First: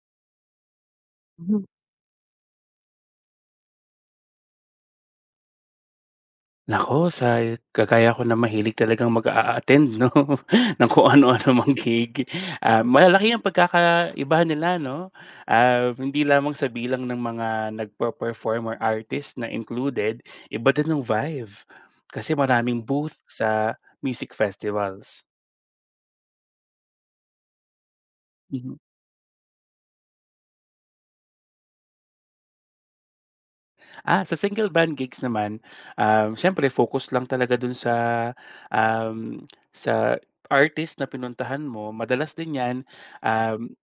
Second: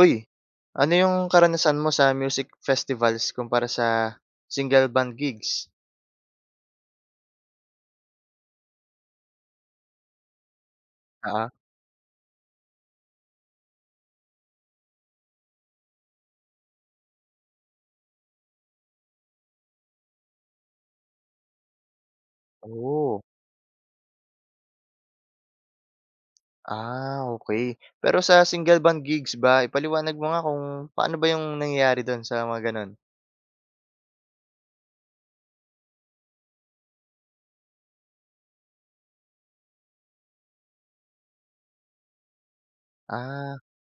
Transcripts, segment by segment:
Uy, ano yung Mhm. karanasan mo sa music festivals kumpara sa single band gigs? Naku, sa kagaya ko na mahilig talagang mag a-attend 'no, ng kung Ah, ano-ano mang gig. Ah, malaki ang pagkakaiba nila 'no, hindi lamang sa bilang ng mga nagpe-perform or artist na included, iba din ang vibe. Kasi maraming booth oo. Oh, sa music festivals. ah, okay. Pero sa Mhm. single band gigs ba, ipaliwanag mo nga kung paano ba yung nangyayari dun sa mga ganun? Ah, sa single band gigs naman, siyempre focus lang talaga dun um, sa artist na pinuntahan mo. Madalas din 'yan, Ah, um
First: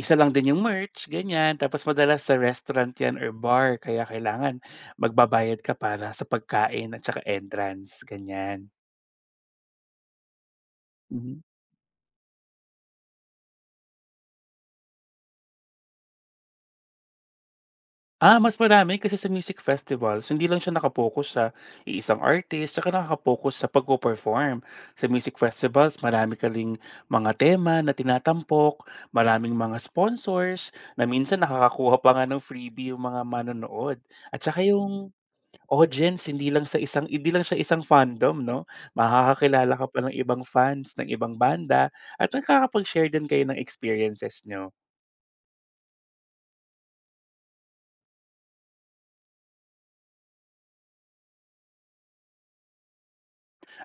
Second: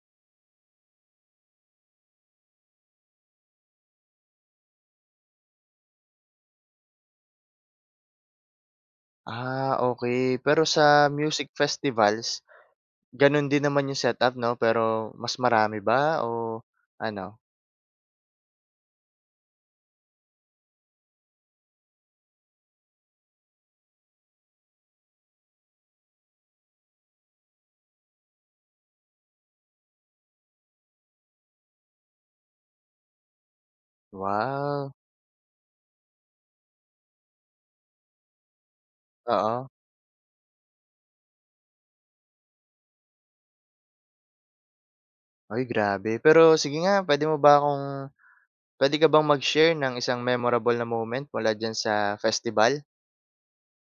Isa lang din yung merch, ganyan. Tapos madalas sa restaurant 'yan or bar kaya kailangan magbabayad ka para sa pagkain at saka entrance, ganyan. ah, okay. Pero sa Mhm. music festivals, ganun din naman yung setup 'no, pero mas marami ba o ano? Ah, mas marami kasi sa music festivals hindi lang siya naka sa iisang artist tsaka nakaka-focus sa pagpo-perform. Sa music festivals marami ka ring mga tema na tinatampok, maraming mga sponsors na minsan nakakakuha pa nga ng freebie yung mga manonood at saka Wow, yung audience, hindi lang siya isang fandom 'no, oo. makakakilala ka pa ng ibang fans ng ibang banda at nakakapag-share din kayo ng experiences niyo. Uy, grabe. Pero sige nga, puwede mo ba akong puwede ka bang mag-share ng isang memorable na moment mula diyan sa festival?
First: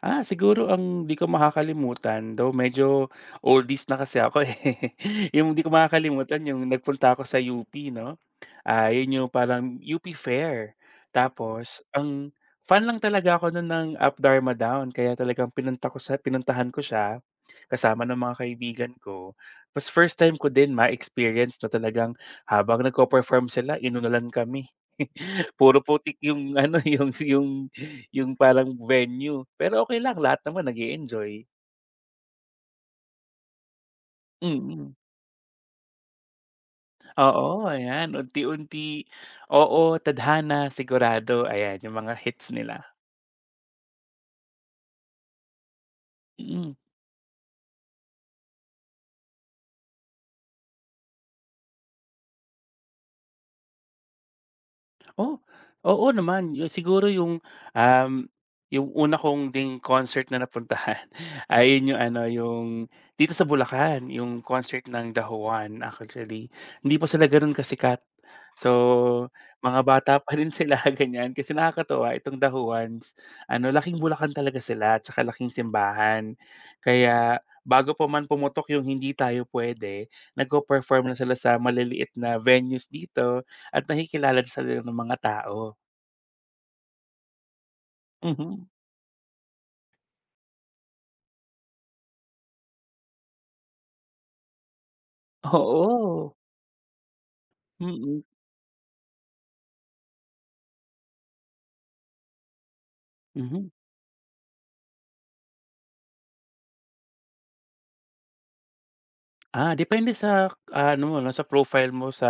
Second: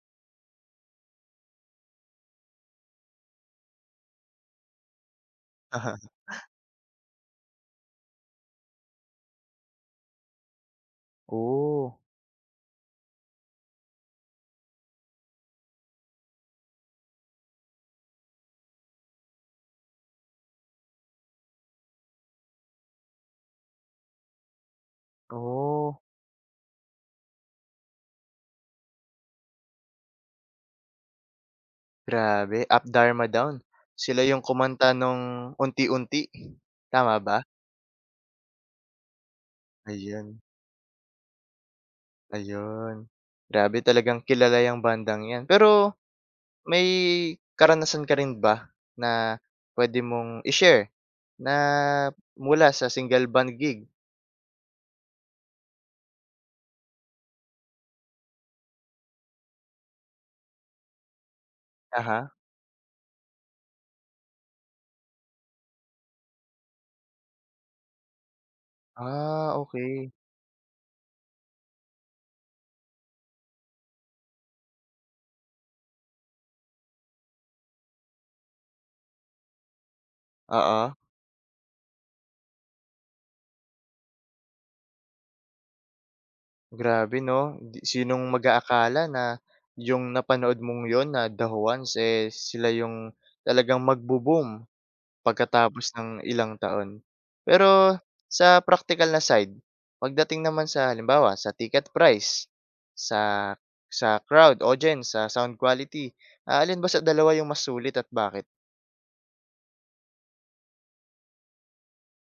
Ah, siguro ang 'di ko makakalimutan, though medyo oldies na kasi ako, eh. Yung di ko makakalimutan yung nagpunta ako sa UP 'no. Ah, yun yung parang UP Fair. Tapos Oh, ang fan lang talaga ako nun ng Up Dharma Down kaya talagang pinuntahan ko siya kasama ng mga kaibigan ko. Tapos first time ko din ma-experience na talagang habang nagko perform sila inunulan kami. Puro oh, putik yung ano, yung parang venue, pero okey lang lahat naman nag-e-enjoy. grabe, Up Dharma Down. Sila yung kumanta Mm, nung Unti-Unti, tama ba? oo, ayan unti-unti oo, Ayun, tadhana, sigurado ayan yung mga hits nila, ayun. Grabe talagang kilala yung bandang 'yan. Pero mm. may karanasan ka rin ba na puwede mong i-share na mula sa single band gig? Oh, oo naman. Yu siguro um, yung una kong ding concert na napuntahan ay yun yung ano, Aha. yung dito sa Bulacan, yung concert ng The Juan actually. Hindi pa sila ganun kasikat. So, Ah, mga okay. bata pa rin sila ganyan kasi nakakatuwa itong The Juans, ano laking Bulacan talaga sila at saka laking simbahan. Kaya bago pa man pumutok yung hindi tayo pwede Oo. nagpe-perform na sila sa maliliit na venues dito at nakikilala sa ng mga tao. Grabe 'no, di sinong Mhm. mag-aakala na yung napanood mong yon na The Juans, eh, sila yung talagang magbo-boom pagkatapos ng Oo. ilang taon. Pero Mm, sa practical na side, pagdating naman sa halimbawa sa ticket price, sa mhm. sa crowd, audience, sa sound quality, ah, alin ba sa dalawa yung mas sulit at bakit? Ah, depende sa ano, 'no, sa profile mo sa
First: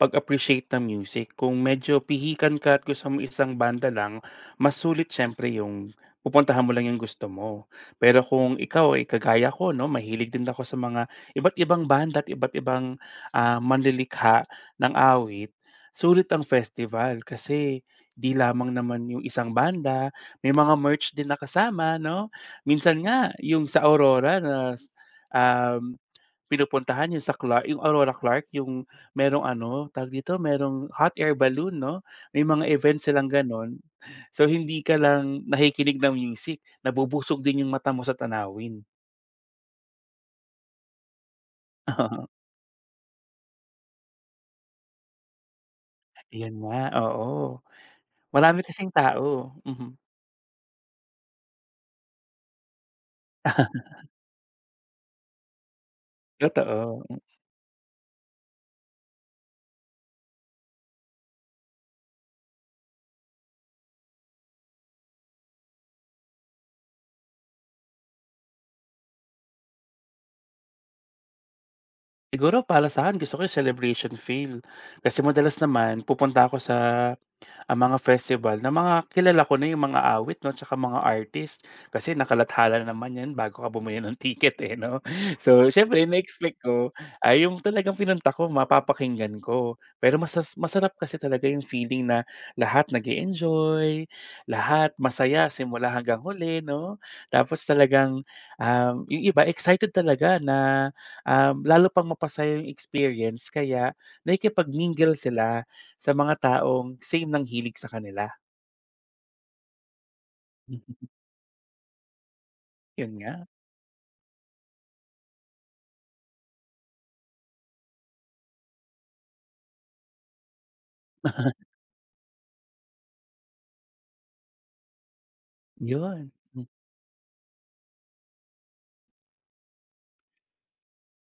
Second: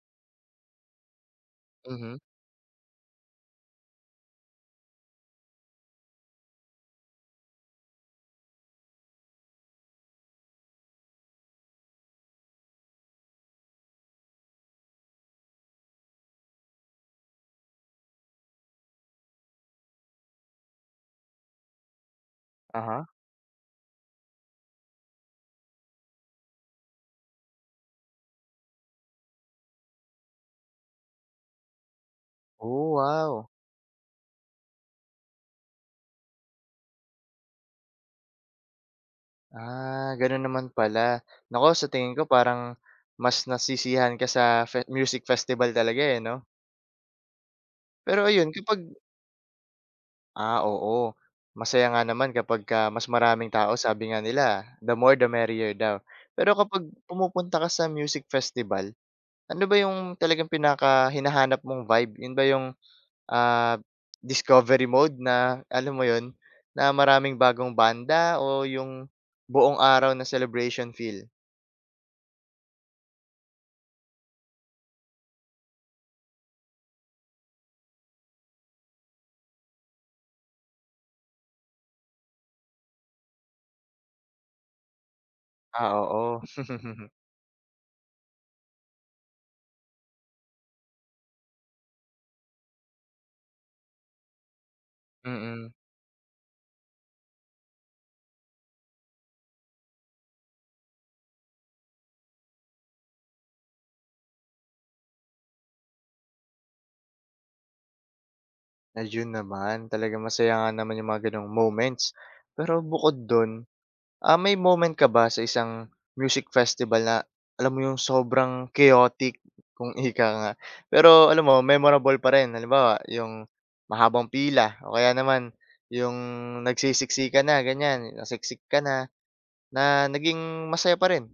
pag-appreciate ng music. Kung medyo Mhm, pihikan ka at gusto mo isang banda lang, mas sulit siyempre yung pupuntahan mo lang yung gusto mo. Pero kung ikaw ay kagaya ko, 'no, mahilig din ako sa mga iba't ibang banda at iba't ibang, manlilikha ng awit, sulit ang festival kasi 'di lamang naman yung isang banda, may mga merch din nakasama 'no? Minsan aha. nga yung sa Aurora na, um Pinupuntahan yung sa Clark yung Aurora Clark yung merong ano, tawag dito, merong hot air balloon 'no? May mga Oh, events silang wow. gano'n. So, hindi ka lang nakikinig ng music, nabubusog din yung mata mo sa tanawin. Ah, gano'n naman pala. Naku, sa tingin ko parang mas nasisihan ka sa music festival talaga, eh, 'no? Ayan nga, oo. Pero ayun Marami kapag, kasing tao, mhm. ah, oo. Masaya nga naman kapag ka mas maraming tao, sabi nga nila, the more the merrier daw. Pero kapag Totoo. pumupunta ka sa music festival, ano ba yung talagang pinaka hinahanap mong vibe? Yun ba yung, ah, discovery mode, na alam mo yun, na maraming bagong banda o yung buong araw na celebration feel? Siguro para sa'kin gusto ko yung celebration feel. Kasi madalas naman pupunta ako sa ang mga festival na mga kilala ko na yung mga awit 'no, tsaka mga artist. Kasi nakalathala na naman 'yan bago ka bumili ng ticket, eh, 'no. So, Ah, syempre oo. ine-expect ko ay yung talagang pinunta ko mapapakinggan ko. Pero masarap kasi talaga yung feeling na lahat nag enjoy lahat masaya Mm. simula hanggang huli 'no. Tapos talagang, yung iba excited talaga na, lalo pang mapasaya yung experience kaya nakikipag-mingle sila sa mga taong same ng hilig sa kanila. Ayun naman, talaga masaya nga naman yung mga gano'ng moments. Pero Yun bukod nga, dun, ah, may moment ka ba sa isang music festival na alam mo yung sobrang chaotic, kung ika nga, pero alam mo memorable pa rin? Halimbawa, yung mahabang pila o kaya naman yung yun. nagsisiksikan na ganyan, nasiksik ka na, na naging masaya pa rin?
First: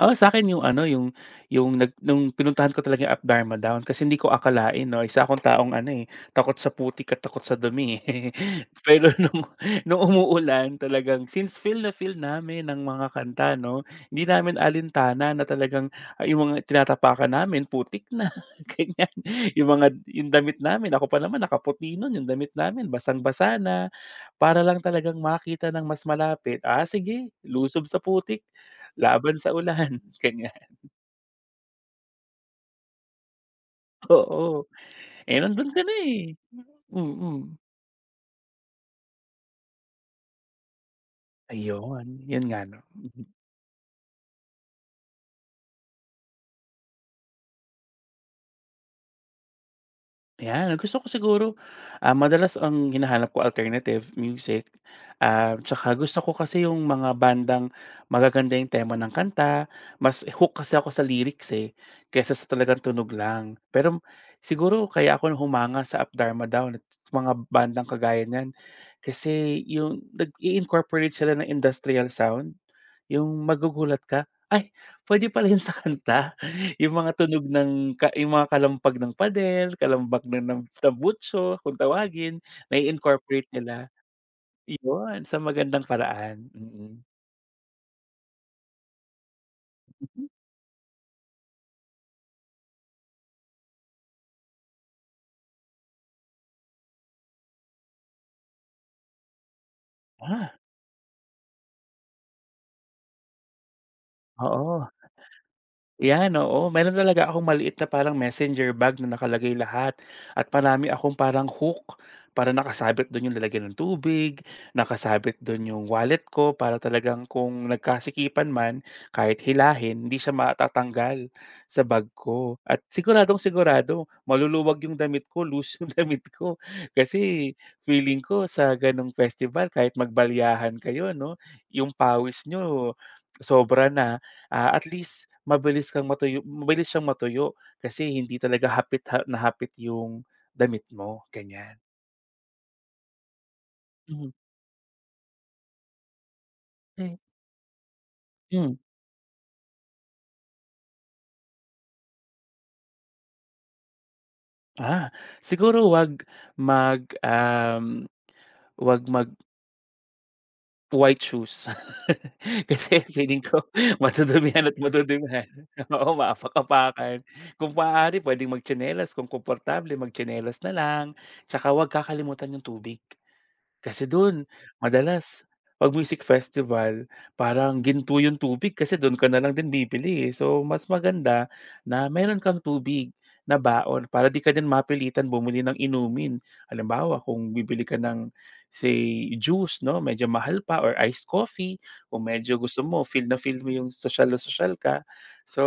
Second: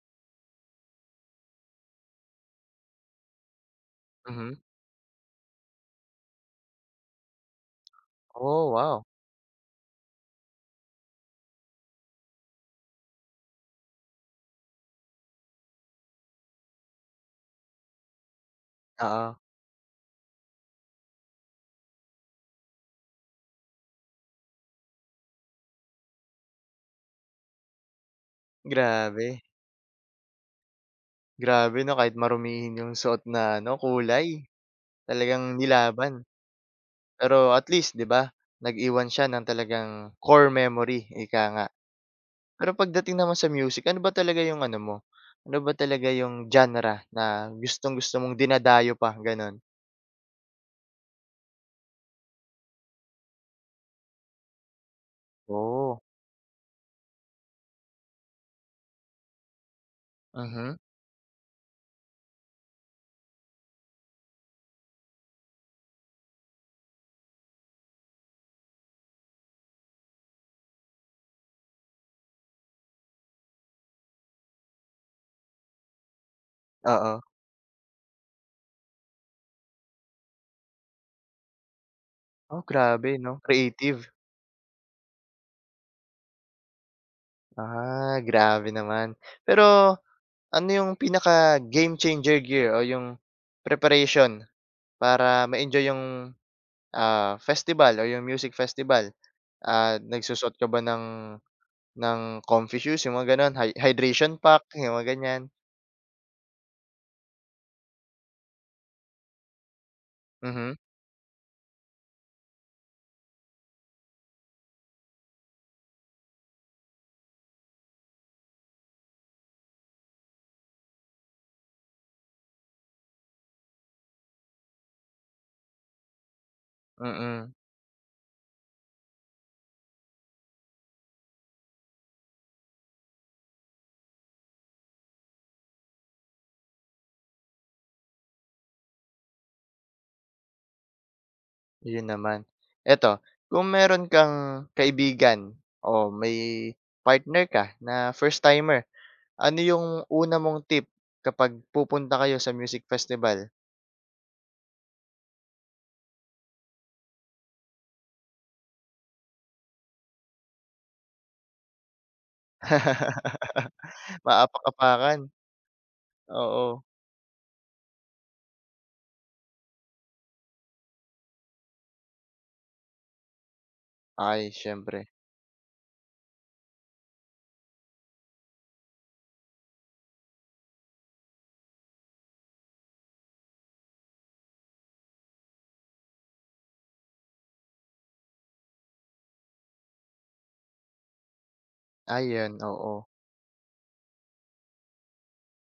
Ah, sa akin yung ano, yung nag nung pinuntahan ko talaga yung Up-Dharma Down kasi hindi ko Mhm. akalain 'no, isa akong taong ano, eh, takot sa putik at takot sa dumi, eh. Oh, wow. Pero nung umuulan talagang since feel na feel namin ng mga kanta 'no, hindi namin alintana na talagang, yung mga tinatapakan namin putik na, ganyan. Oo, Yung damit namin, ako pa naman nakaputi nun, yung damit namin basang-basa na. Para lang talagang makita ng mas malapit, sige lusob sa putik. Laban grabe. sa ulan, ganyan. Grabe 'no, kahit marumihin yung suot na ano, kulay, Oo, eh, talagang nandun ka na, nilaban. eh. Pero Mm. at least 'di ba, nag-iwan siya ng talagang core memory, ika nga. Ayun, yun nga Pero 'no. pagdating naman sa music, ano ba talaga yung ano mo, ano ba talaga yung genre na gustong-gusto mong dinadayo pa, gano'n? Ayan, gusto ko siguro, madalas ang hinahanap ko alternative music, tsaka Oh, gusto ko kasi yung mga bandang magaganda yung tema ng kanta, mas hook kasi mhm, ako sa lyrics, eh, kaysa sa talagang tunog lang. Pero siguro kaya ako humanga sa Up Down at sa mga bandang kagaya niyan, kasi yung nag-i-incorporate sila ng industrial sound, yung magugulat ka, "Ay, puwede pala yun sa kanta." Yung mga oo. tunog ng yung mga kalampag ng padel, kalambak ng tambutso kung tawagin, Oh, grabe 'no, nai-incorporate nila, creative. iyon sa magandang paraan, mm. Ah, grabe naman. Pero Mm. ano yung pinaka game changer gear o yung preparation para ma-enjoy yung, ah, festival or yung music festival, ah, nagsusuot Ah, ka ba ng comfy shoes, yung mga gano'n, hydration pack, oo. yung mga ganyan? Yan, oo. Meron talaga akong maliit na parang messenger bag na nakalagay lahat at Mhm, marami akong parang hook para nakasabit doon yung lalagyan ng tubig, nakasabit doon yung wallet ko para talagang kung nagkasikipan man, kahit hilahin hindi siya matatanggal sa bag ko. At siguradong-sigurado maluluwag yung damit ko, loose yung damit ko. mm. Kasi feeling ko sa gano'ng festival kahit magbalyahan kayo 'no, yung pawis niyo sobra na, at least mabilis kang matuyo mabilis siyang matuyo kasi hindi talaga hapit na hapit yung damit mo, ganyan. Yun naman. Eto, kung meron Mhm. kang kaibigan o may Hmm. partner ka na first Hmm, timer, ano yung una mong tip kapag pupunta kayo sa music festival? ah, siguro mag, um, 'wag mag white shoes. Kasi feeling ko matudumihan at Maapak-apakan, madudumihan. Oo, oo. maapak-apakan. Kung maaari puwedeng magtsinelas, kung komportable magtsinelas na lang, 'tsaka 'wag kakalimutan yung tubig. Kasi dun Ay siyempre. madalas 'pag music festival parang ginto yung tubig kasi dun ka na lang din bibili, eh. So, mas maganda na meron kang tubig na baon para di ka din mapilitan bumili ng inumin. Halimbawa, kung bibili ka ng say juice 'no, medyo mahal pa or iced coffee Ay kung yun, medyo gusto oo. mo feel na feel mo yung social na social ka. So,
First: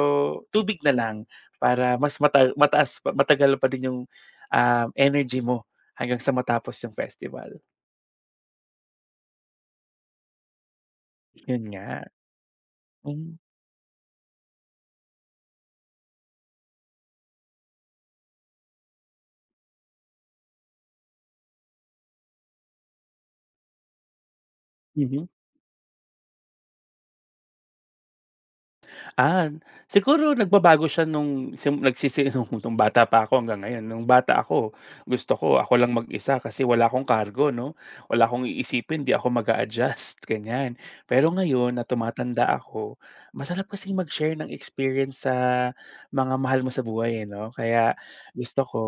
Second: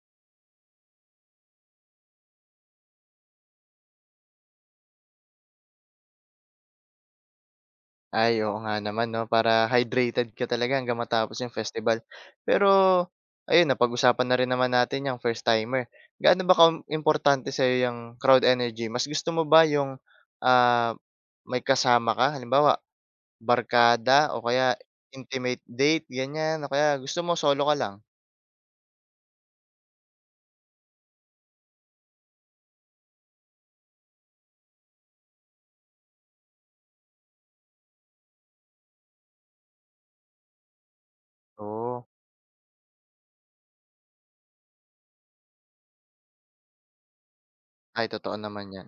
tubig na lang para mas matagal pa din yung, energy mo hanggang sa matapos yung festival. Ay, oo nga naman 'no, para hydrated ka talaga hanggang matapos yung Yun festival. nga, Pero hmm, ayun, napag-usapan na rin naman natin yung first timer. Gaano ba ka importante sa'yo yung crowd energy? Mas gusto mo ba yung, ah, may kasama ka, halimbawa barkada o kaya mhm. intimate date ganyan, o kaya gusto mo solo ka lang? Ah, siguro nagbabago siya nung sim nagsisi nung bata pa ako hanggang ngayon. Nung bata ako, gusto ko ako lang mag-isa kasi wala akong cargo 'no, wala akong iisipin, 'di ako mag adjust ganyan. Pero ngayon na Oh, tumatanda ako, masarap kasi mag-share ng experience sa mga mahal mo sa buhay, eh, 'no. Kaya ay totoo gusto naman ko 'yan.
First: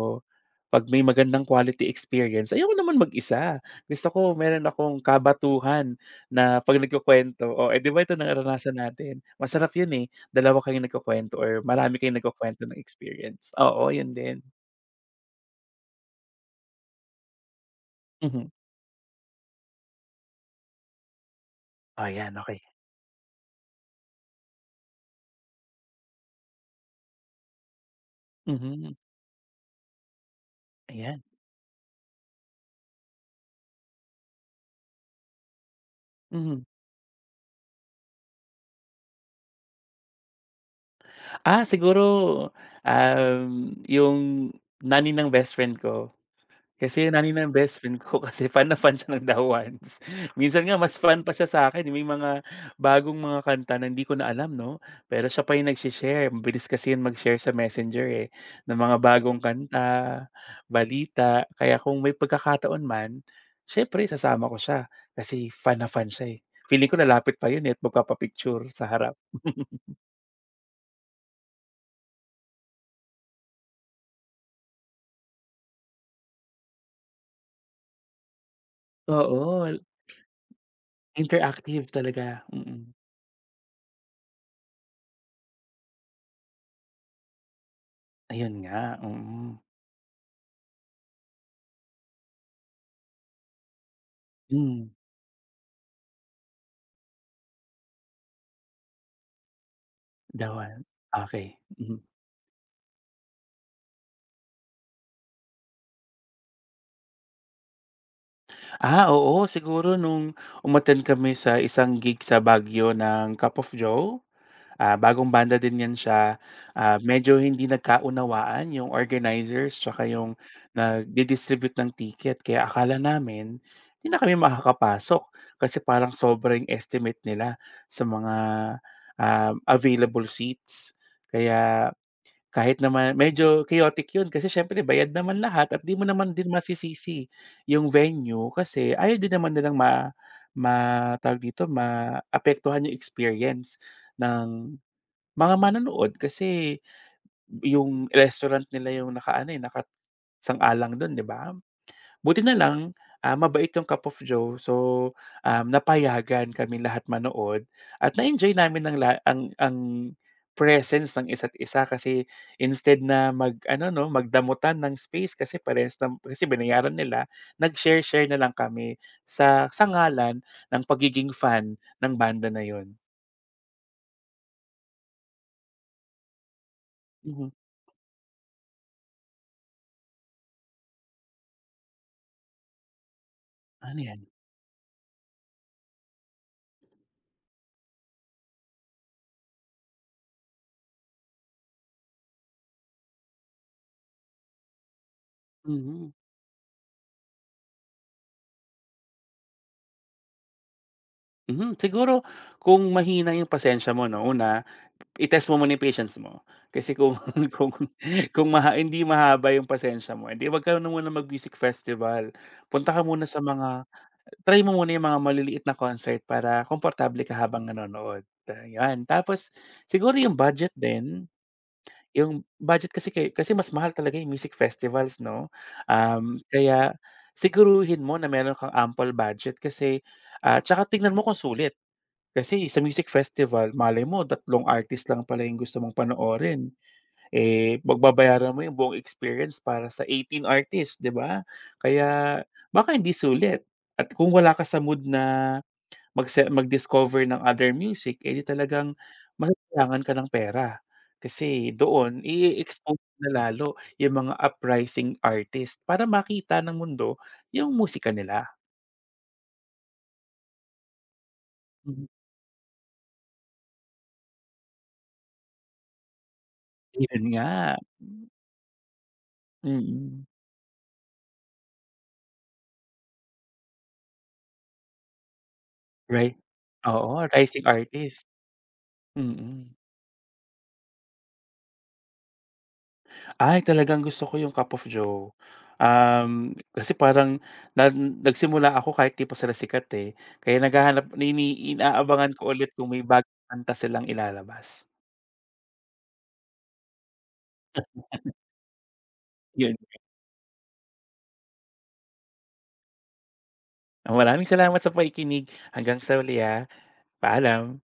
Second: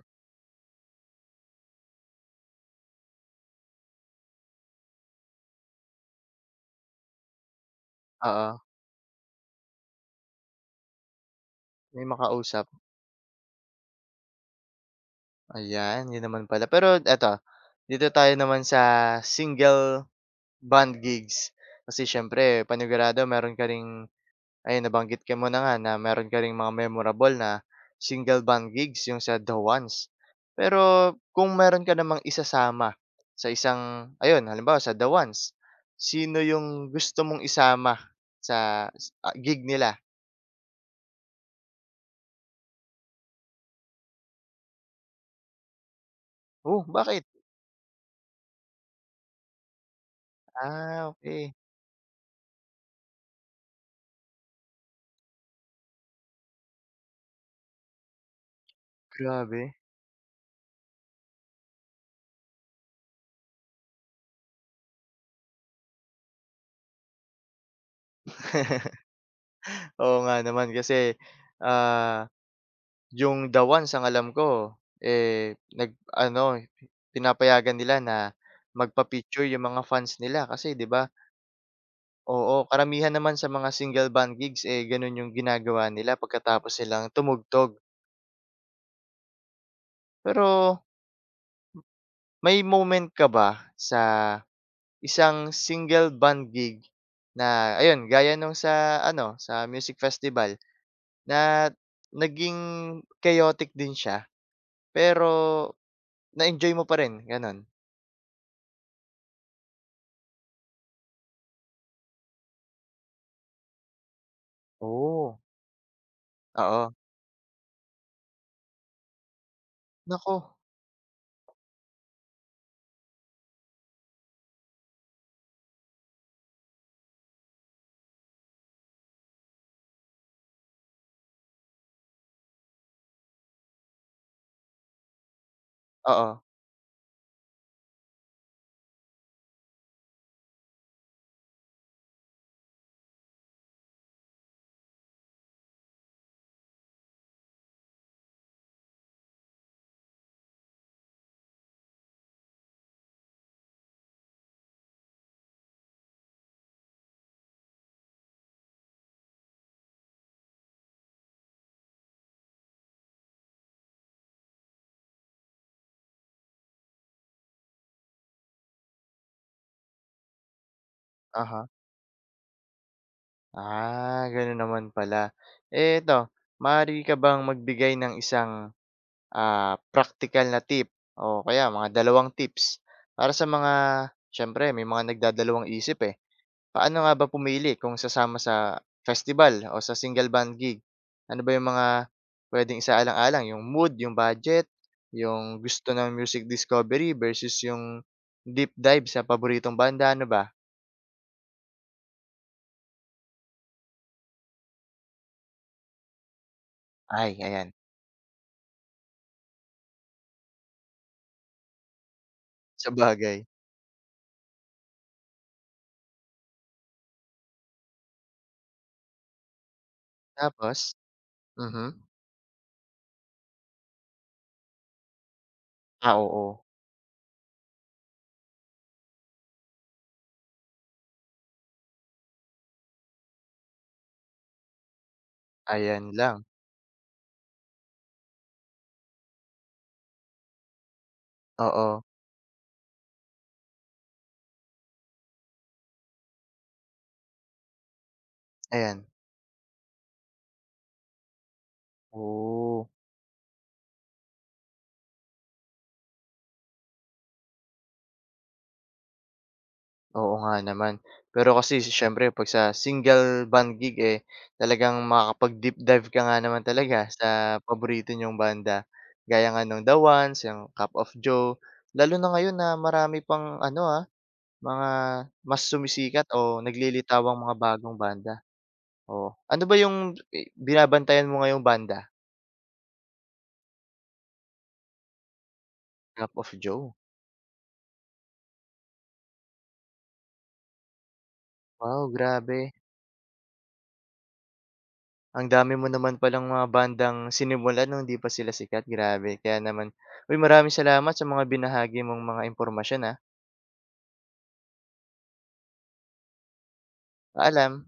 'pag may magandang quality experience, ayoko naman mag-isa. Gusto ko meron akong kabatuhan na 'pag nagkukuwento, "Oh, eh, 'di ba ito Oo, naranasan natin?" Masarap 'yun, eh. Dalawa kayong nagkukuwento or marami may kayong makausap, nagkukuwento ng experience? Oo, yun din. ayan, yun naman pala. Pero eto, dito tayo Mhm. naman sa single band gigs. Kasi Oh, yan okey. siyempre panigurado meron ka ring ayun, nabanggit ka mo na nga na meron ka ring mga memorable na single band Mhm, gigs yung sa The Ones. Pero ayan. kung meron ka namang isasama sa isang ayun, halimbawa sa The Ones, sino Mhm. yung gusto mong isama sa gig nila? Ah, siguro, yung nanay ng bestfriend ko. Oh, Kasi yung bakit? nanay ng best friend ko kasi fan na fan siya ng The Ones. Minsan nga mas Ah, fan pa siya okay. sa'kin, eh, may mga bagong mga kanta na hindi ko na alam 'no, pero siya pa yung nagse-share. Mabilis kasi yun mag-share sa Messenger, eh, ng mga bagong Grabe. kanta, balita. Kaya kung may pagkakataon man, siyempre sasama ko siya kasi fan na fan siya, eh. Feeling ko lalapit pa yun, eh, at magpapa-picture sa harap. Oo nga naman kasi, ah, yung The Ones ang alam ko, eh, nag-ano, pinapayagan nila na magpa-picture yung Oo, mga fans nila kasi 'di ba, interactive talaga, oo, mm. karamihan naman sa mga single band gigs, eh, gano'n yung ginagawa nila pagkatapos silang tumugtog. Ayun nga, mm. Pero may moment ka ba sa Hmm. isang single band gig na ayun, gaya nung sa ano, sa music festival Dawan, okey, na mhm. naging chaotic din siya pero na-enjoy mo pa rin, gano'n? Ah, oo siguro nung umattend kami sa isang gig sa Baguio ng Cup of Joe, bagong Oh, banda din 'yan siya. oo. Ah, medyo hindi nagkaunawaan yung organizers tsaka Naku, yung nagdi-distribute ng ticket kaya akala namin hindi na kami makakapasok kasi parang sobra yung estimate nila sa mga, available seats. Kaya Kahit naman medyo chaotic 'yun kasi siyempre bayad naman lahat at 'di mo oo, naman din masisisi yung venue kasi ayaw din naman nilang ma ma tawag dito, maapektuhan yung experience ng mga manonood kasi yung restaurant nila yung nakaano, eh, nakasang-alang dun, 'di ba? Buti na lang, mabait yung Cup of Joe so, napayagan kami lahat manood at na-enjoy namin ang la ang presence ng isa't isa kasi instead na mag-ano 'no, magdamutan ng space kasi parehas kasi binayaran nila, nag-share-share na lang kami sa sangalan ng pagiging uh-huh. fan ng banda na yon. Ah, gano'n naman pala. Eh, ito, maaari ka bang Mhm. magbigay ng isang, ah, practical na tip o kaya mga dalawang tips para sa mga Ano yan? siyempre may mga nagdadalawang isip, eh. Paano nga ba pumili kung sasama sa festival o sa single band gig? Ano ba yung mga pwedeng isaalang-alang, yung mood, yung budget, yung gusto Mhm. ng music discovery versus yung deep dive sa paboritong banda, ano ba? Mhm. Siguro kung mahina yung pasensya mo 'no, una I-test mo muna yung patience mo. Kasi kung Ay, ayan. kung kung maha hindi mahaba yung pasensya mo, hindi 'wag ka na muna mag-music festival. Sa Punta ka muna sa bagay. mga try mo muna yung mga maliliit na concert para komportable ka habang nanonood, ayan. Tapos siguro yung budget Tapos? din, Mhm. yung budget kasi mas mahal talaga yung music festivals 'no, Ah, oo. kaya siguruhin mo na meron kang ample budget kasi, 'tsaka tignan mo kung sulit. Kasi sa music festival, malay mo tatlong artist lang pala yung gusto mong Ayan lang. panoorin, eh, pagbabayaran mo yung buong experience para sa 18 artists 'di ba? Oo, Kaya baka hindi sulit at kung wala ka sa mood na mag-discover ng other music, eh, di talagang ayan. mangingilangan ka ng pera. Kasi doon Oh, i-expose na lalo yung mga uprising artist para makita ng mundo yung musika nila. oo nga naman. Pero kasi Hmm, siyempre 'pag sa single band gig, eh, talagang makakapag-deep dive ka nga naman talaga ayun sa nga. paborito niyong banda. Gaya nga nung The Mm. Ones, yung Cup of Joe. Lalo na ngayon na marami pang ano, ah, mga mas sumisikat Right. o Oo, naglilitawang mga rising bagong artist. banda, oo. Ano Mm. ba yung binabantayan mo ngayong banda? Ay, talagang gusto ko yung Cup of Joe. Cup Um, of kasi Joe? parang nag nagsimula ako kahit 'di pa sila sikat, eh. Kaya naghahanap Wow, inaabangan ko ulit grabe. kung may bagong kanta silang ilalabas. Ang dami mo naman palang mga bandang sinimulan nung hindi pa sila sikat, grabe. Kaya Yun, naman uy, maraming salamat sa mga binahagi mong mga impormasyon, ah. maraming salamat sa pakikinig. Hanggang sa huli, ah. Paalam. Paalam.